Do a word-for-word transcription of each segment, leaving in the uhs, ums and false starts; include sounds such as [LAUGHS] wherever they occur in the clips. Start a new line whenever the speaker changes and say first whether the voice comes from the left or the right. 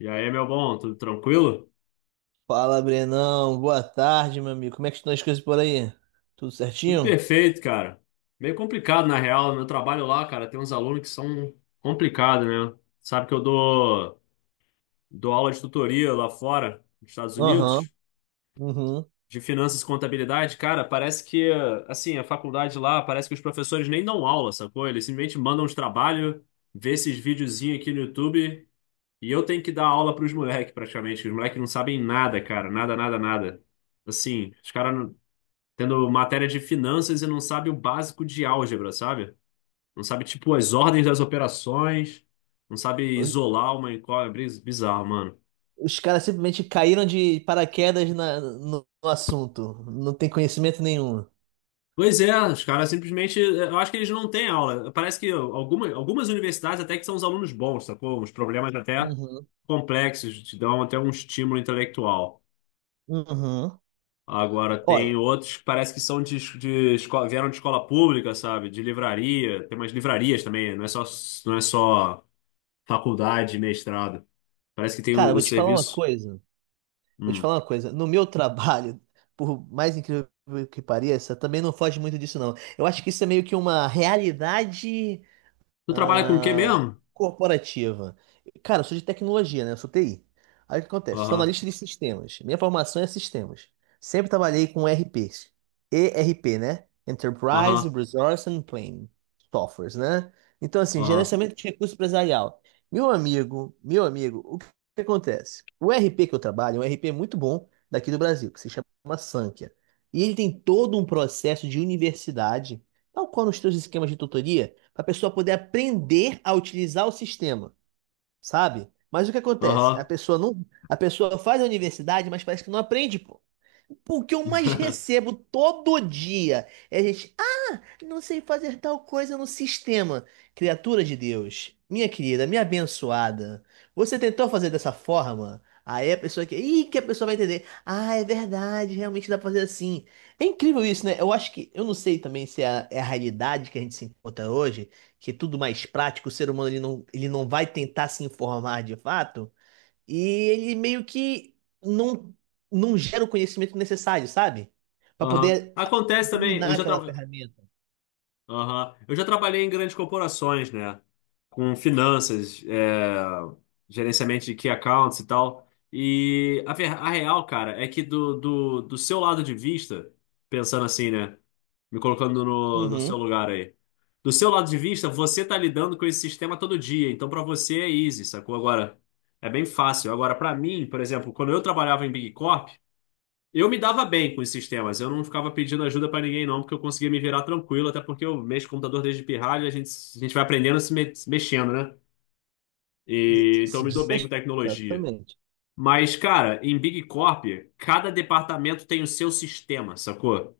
left: E aí, meu bom, tudo tranquilo?
right: Fala, Brenão. Boa tarde, meu amigo. Como é que estão as coisas por aí? Tudo
left: Tudo
right: certinho?
left: perfeito, cara. Meio complicado, na real. Meu trabalho lá, cara, tem uns alunos que são complicados, né? Sabe que eu dou, dou aula de tutoria lá fora, nos Estados
right: Aham.
left: Unidos,
right: Uhum.
left: de finanças e contabilidade. Cara, parece que, assim, a faculdade lá, parece que os professores nem dão aula, sacou? Eles simplesmente mandam os trabalhos, vê esses videozinhos aqui no YouTube, e eu tenho que dar aula pros moleques, praticamente. Os moleques não sabem nada, cara. Nada, nada, nada. Assim, os caras tendo matéria de finanças e não sabe o básico de álgebra, sabe? Não sabe, tipo, as ordens das operações, não sabe isolar uma incógnita, é bizarro, mano.
right: Os caras simplesmente caíram de paraquedas na- no, no assunto. Não tem conhecimento nenhum.
left: Pois é, os caras simplesmente, eu acho que eles não têm aula. Parece que algumas, algumas universidades até que são os alunos bons, sacou? Uns problemas até
right: Uhum.
left: complexos, te dão até um estímulo intelectual.
right: Uhum.
left: Agora, tem
right: Olha,
left: outros que parece que são de, de escola, vieram de escola pública, sabe? De livraria, tem umas livrarias também, não é só, não é só faculdade, mestrado. Parece que tem
right: cara,
left: o, o
right: vou te falar uma
left: serviço.
right: coisa. Vou te
left: Hum.
right: falar uma coisa. No meu trabalho, por mais incrível que pareça, também não foge muito disso, não. Eu acho que isso é meio que uma realidade
left: Tu trabalha com o quê
right: ah,
left: mesmo?
right: corporativa. Cara, eu sou de tecnologia, né? Eu sou T I. Aí o que acontece? Sou
left: Aham,
right: analista de sistemas. Minha formação é sistemas. Sempre trabalhei com E R Pês. E R P, né? Enterprise
left: aham,
right: Resource and Planning Softwares, né? Então, assim,
left: aham,
right: gerenciamento de recurso empresarial. Meu amigo, meu amigo, o que que acontece? O E R P que eu trabalho é um E R P muito bom daqui do Brasil, que se chama Sankhya. E ele tem todo um processo de universidade, tal qual nos seus esquemas de tutoria para a pessoa poder aprender a utilizar o sistema, sabe? Mas o que acontece? A
left: aham.
right: pessoa não, a pessoa faz a universidade, mas parece que não aprende, pô. O que eu mais
left: [LAUGHS]
right: recebo todo dia é a gente, ah, não sei fazer tal coisa no sistema. Criatura de Deus, minha querida, minha abençoada, você tentou fazer dessa forma? Aí a pessoa que, ih, que a pessoa vai entender. Ah, é verdade, realmente dá pra fazer assim. É incrível isso, né? Eu acho que, eu não sei também se é a, é a realidade que a gente se encontra hoje, que é tudo mais prático, o ser humano ele não, ele não vai tentar se informar de fato, e ele meio que não, não gera o conhecimento necessário, sabe? Para
left: Aham.
right: poder
left: Acontece também. Eu
right: dominar
left: já
right: aquela
left: trabalho.
right: ferramenta.
left: Aham. Eu já trabalhei em grandes corporações, né? Com finanças, é, gerenciamento de key accounts e tal. E a, ver- a real, cara, é que do, do, do seu lado de vista, pensando assim, né? Me colocando no, no seu
right: Uhum.
left: lugar aí. Do seu lado de vista, você tá lidando com esse sistema todo dia. Então, pra você é easy, sacou? Agora, é bem fácil. Agora, pra mim, por exemplo, quando eu trabalhava em Big Corp, eu me dava bem com esses temas, eu não ficava pedindo ajuda pra ninguém, não, porque eu conseguia me virar tranquilo, até porque eu mexo com computador desde pirralho, a gente, a gente vai aprendendo se, me- se mexendo, né? E então eu
right: Se
left: me dou
right: diz
left: bem com tecnologia.
right: exatamente.
left: Mas, cara, em Big Corp, cada departamento tem o seu sistema, sacou?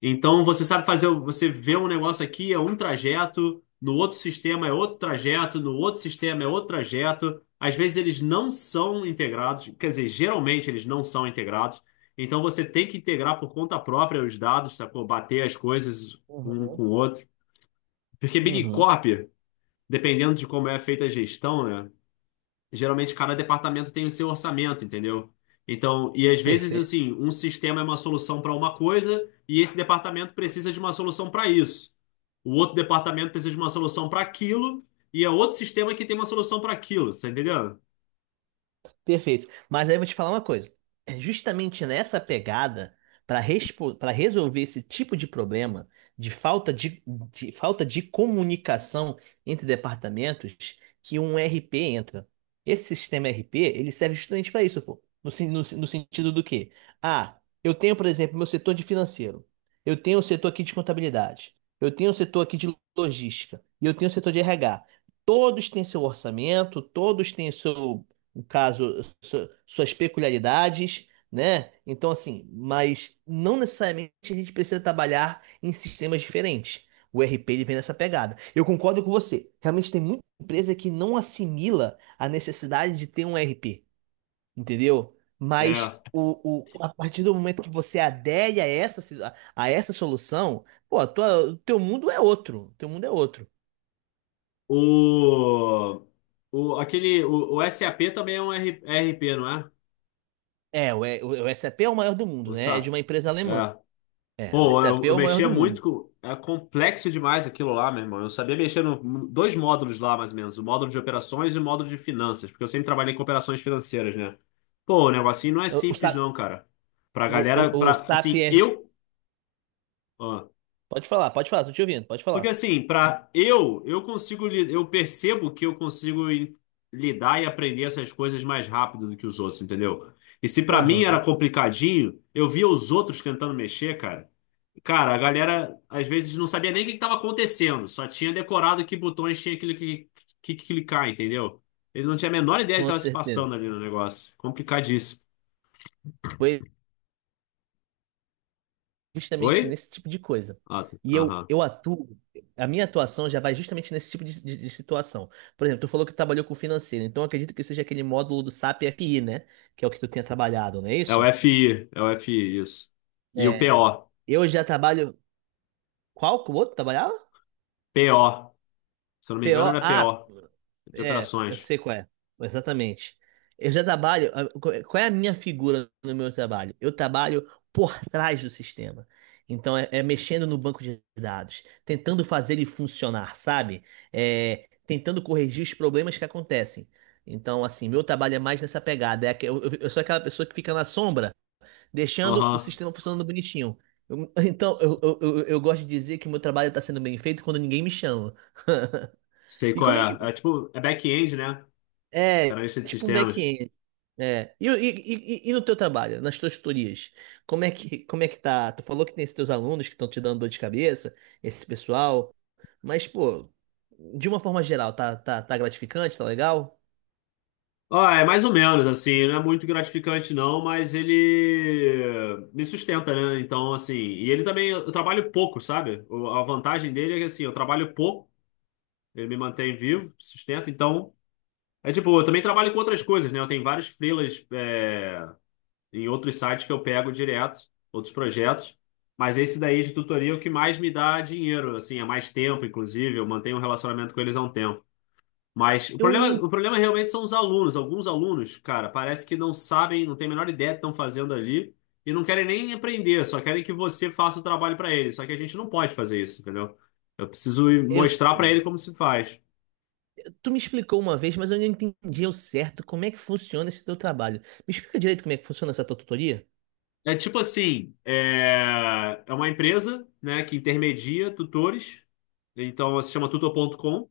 left: Então você sabe fazer, você vê um negócio aqui, é um trajeto, no outro sistema é outro trajeto, no outro sistema é outro trajeto. Às vezes eles não são integrados, quer dizer, geralmente eles não são integrados. Então você tem que integrar por conta própria os dados, sacou? Bater as coisas um
right: Uhum.
left: com o outro. Porque Big
right: Uhum.
left: Corp, dependendo de como é feita a gestão, né? Geralmente cada departamento tem o seu orçamento, entendeu? Então, e às vezes,
right: Perfeito.
left: assim, um sistema é uma solução para uma coisa e esse departamento precisa de uma solução para isso. O outro departamento precisa de uma solução para aquilo e é outro sistema que tem uma solução para aquilo, tá entendendo?
right: Perfeito. Mas aí eu vou te falar uma coisa. É justamente nessa pegada, para para resolver esse tipo de problema de falta de, de falta de comunicação entre departamentos, que um RP entra. Esse sistema RP, ele serve justamente para isso, pô. No, sen- no, no, sentido do quê? Ah, eu tenho, por exemplo, meu setor de financeiro. Eu tenho o setor aqui de contabilidade. Eu tenho o setor aqui de logística. E eu tenho o setor de R H. Todos têm seu orçamento, todos têm seu, no caso, su- suas peculiaridades, né? Então, assim, mas não necessariamente a gente precisa trabalhar em sistemas diferentes. O RP ele vem nessa pegada. Eu concordo com você. Realmente tem muita empresa que não assimila a necessidade de ter um RP, entendeu?
left: É.
right: Mas o, o, a partir do momento que você adere a essa, si- a a essa solução, pô, a tua, o teu mundo é outro. Teu mundo é outro.
left: O, o, aquele, o, o SAP também é um R- RP, não é?
right: É, o, E- o SAP é o maior do mundo,
left: O
right: né? É de
left: SAP.
right: uma empresa alemã.
left: É.
right: É, o
left: Pô,
right: SAP
left: eu,
right: é
left: eu
right: o maior
left: mexia
right: do mundo.
left: muito com. É complexo demais aquilo lá, meu irmão. Eu sabia mexer no dois módulos lá, mais ou menos. O módulo de operações e o módulo de finanças, porque eu sempre trabalhei com operações financeiras, né? Pô, o negocinho não é
right: O, o,
left: simples,
right: Sa-
left: não, cara. Pra
right: o,
left: galera,
right: o, o
left: pra, assim,
right: Sapier.
left: eu.
right: Pode falar, pode falar, tô te ouvindo, pode
left: Porque
right: falar.
left: assim, para eu, eu consigo, li- eu percebo que eu consigo em- lidar e aprender essas coisas mais rápido do que os outros, entendeu? E se para mim era
right: Aham.
left: complicadinho, eu via os outros tentando mexer, cara. Cara, a galera às vezes não sabia nem o que estava acontecendo, só tinha decorado que botões tinha aquilo que, que, que clicar, entendeu? Ele não tinha a menor ideia do que
right: Com
left: estava se
right: certeza.
left: passando ali no negócio. Complicadíssimo.
right: Foi justamente
left: Oi?
right: nesse tipo de coisa.
left: Ah,
right: E eu,
left: aham.
right: eu atuo, a minha atuação já vai justamente nesse tipo de, de- de situação. Por exemplo, tu falou que trabalhou com financeiro, então eu acredito que seja aquele módulo do SAP F I, né? Que é o que tu tenha trabalhado, não é
left: É
right: isso?
left: o FI, é o FI, isso. E o P
right: É.
left: O
right: Eu já trabalho. Qual que o outro trabalhava?
left: P O Se eu não me engano,
right: P O.
left: ele é
right: Ah,
left: P O, de
right: É, eu
left: operações.
right: sei qual é. Exatamente. Eu já trabalho. A- Qual é é a minha figura no meu trabalho? Eu trabalho por trás do sistema. Então, é, é mexendo no banco de dados, tentando fazer ele funcionar, sabe? É, tentando corrigir os problemas que acontecem. Então, assim, meu trabalho é mais nessa pegada. É, aque- eu, eu- eu sou aquela pessoa que fica na sombra, deixando o
left: Aham.
right: sistema funcionando bonitinho. Eu- [LAUGHS] então, eu, eu, eu, eu gosto de dizer que meu trabalho está sendo bem feito quando ninguém me chama. [LAUGHS]
left: Sei
right: E
left: qual
right: como é que
left: é. É tipo, é back-end, né?
right: é,
left: Analista de
right: tipo um
left: sistemas.
right: back-end. É. E, e, e, e no teu trabalho, nas tuas tutorias, como é que, como é que tá? Tu falou que tem esses teus alunos que estão te dando dor de cabeça, esse pessoal, mas, pô, de uma forma geral, tá, tá, tá gratificante, tá legal?
left: Ah, é mais ou menos, assim, não é muito gratificante não, mas ele me sustenta, né? Então, assim, e ele também, eu trabalho pouco, sabe? O- A vantagem dele é que, assim, eu trabalho pouco, ele me mantém vivo, sustenta, então... É tipo, eu também trabalho com outras coisas, né? Eu tenho vários freelas, é, em outros sites que eu pego direto, outros projetos. Mas esse daí de tutoria é o que mais me dá dinheiro, assim, há mais tempo, inclusive. Eu mantenho um relacionamento com eles há um tempo. Mas o
right: Eu não,
left: problema,
right: en-
left: o problema realmente são os alunos. Alguns alunos, cara, parece que não sabem, não têm a menor ideia do que estão fazendo ali e não querem nem aprender, só querem que você faça o trabalho para eles. Só que a gente não pode fazer isso, entendeu? Eu preciso ir
right: eu
left: mostrar para ele
right: sei.
left: como se faz.
right: Tu me explicou uma vez, mas eu não entendi ao certo como é que funciona esse teu trabalho. Me explica direito como é que funciona essa tua tutoria?
left: É tipo assim, é, é uma empresa, né, que intermedia tutores, então se chama tutor ponto com,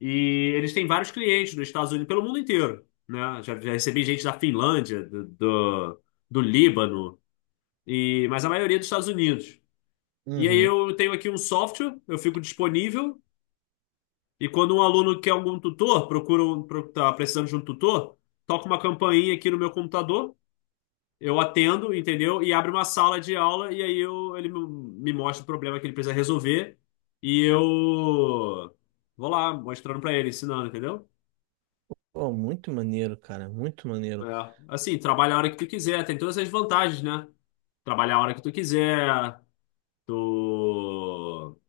left: e eles têm vários clientes nos Estados Unidos, pelo mundo inteiro, né? Já, já recebi gente da Finlândia, do, do, do Líbano, e, mas a maioria dos Estados Unidos. E aí
right: Uhum.
left: eu tenho aqui um software, eu fico disponível, e quando um aluno quer algum tutor, procura um, pro- tá precisando de um tutor, toca uma campainha aqui no meu computador. Eu atendo, entendeu? E abre uma sala de aula e aí eu, ele me me mostra o problema que ele precisa resolver e eu vou lá mostrando pra ele, ensinando, entendeu?
right: Pô, muito maneiro, cara, muito
left: É.
right: maneiro.
left: Assim, trabalha a hora que tu quiser, tem todas essas vantagens, né? Trabalhar a hora que tu quiser, tu...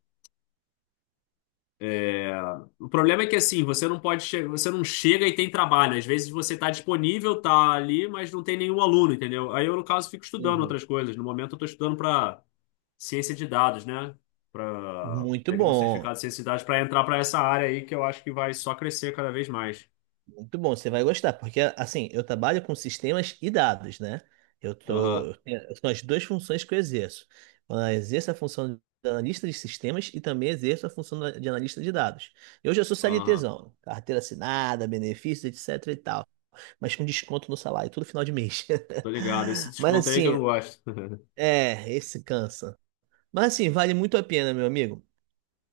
left: é, o problema é que assim, você não pode che... você não chega e tem trabalho. Às vezes você tá disponível, tá ali, mas não tem nenhum aluno, entendeu? Aí eu, no caso, fico estudando
right: Entendi.
left: outras coisas. No momento eu tô estudando pra ciência de dados, né? Para
right: Muito
left: pegar um
right: bom.
left: certificado de ciência de dados para entrar para essa área aí que eu acho que vai só crescer cada vez mais.
right: Muito bom, você vai gostar, porque assim, eu trabalho com sistemas e dados, né? Eu tô,
left: Aham,
right: eu tenho- são as duas funções que eu exerço. Eu exerço a função de analista de sistemas e também exerço a função da- de analista de dados. Eu já sou
left: aham.
right: CLTzão, carteira assinada, benefícios, etc e tal, mas com desconto no salário, todo final de mês.
left: Tô ligado. Esse
right: [LAUGHS] Mas
left: desconto aí que eu
right: assim,
left: não gosto. [LAUGHS]
right: é, esse cansa. Mas assim, vale muito a pena, meu amigo.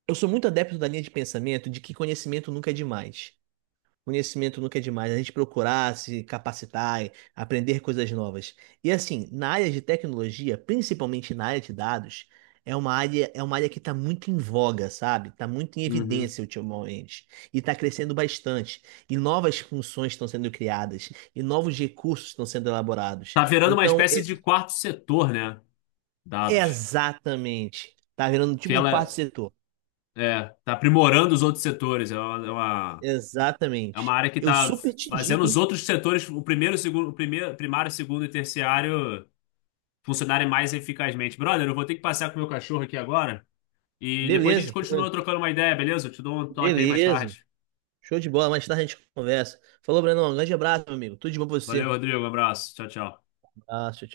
right: Eu sou muito adepto da linha de pensamento de que conhecimento nunca é demais. Conhecimento nunca é demais, a gente procurar se capacitar, aprender coisas novas. E assim, na área de tecnologia, principalmente na área de dados, é uma área, é uma área que está muito em voga, sabe? Está muito em
left: Uhum.
right: evidência ultimamente. E está crescendo bastante. E novas funções estão sendo criadas. E novos recursos estão sendo elaborados.
left: Tá virando uma
right: Então,
left: espécie
right: ex-
left: de quarto setor, né? Dados.
right: exatamente. Tá virando
left: Que
right: tipo um
left: ela
right: quarto setor.
left: é, tá aprimorando os outros setores. É uma, é uma, é uma
right: Exatamente.
left: área que
right: Eu
left: tá
right: super te
left: fazendo
right: digo,
left: os
right: hein?
left: outros setores, o primeiro, segundo, o primeiro, primário, segundo e terciário funcionarem mais eficazmente. Brother, eu vou ter que passear com o meu cachorro aqui agora. E depois a gente
right: Beleza,
left: continua trocando uma ideia, beleza? Eu te dou um toque aí mais
right: beleza.
left: tarde.
right: Show de bola, mais tarde a gente conversa. Falou, Brenão. Um grande abraço, meu amigo. Tudo de bom pra
left: Valeu,
right: você.
left: Rodrigo. Um abraço. Tchau, tchau.
right: Abraço, tchau.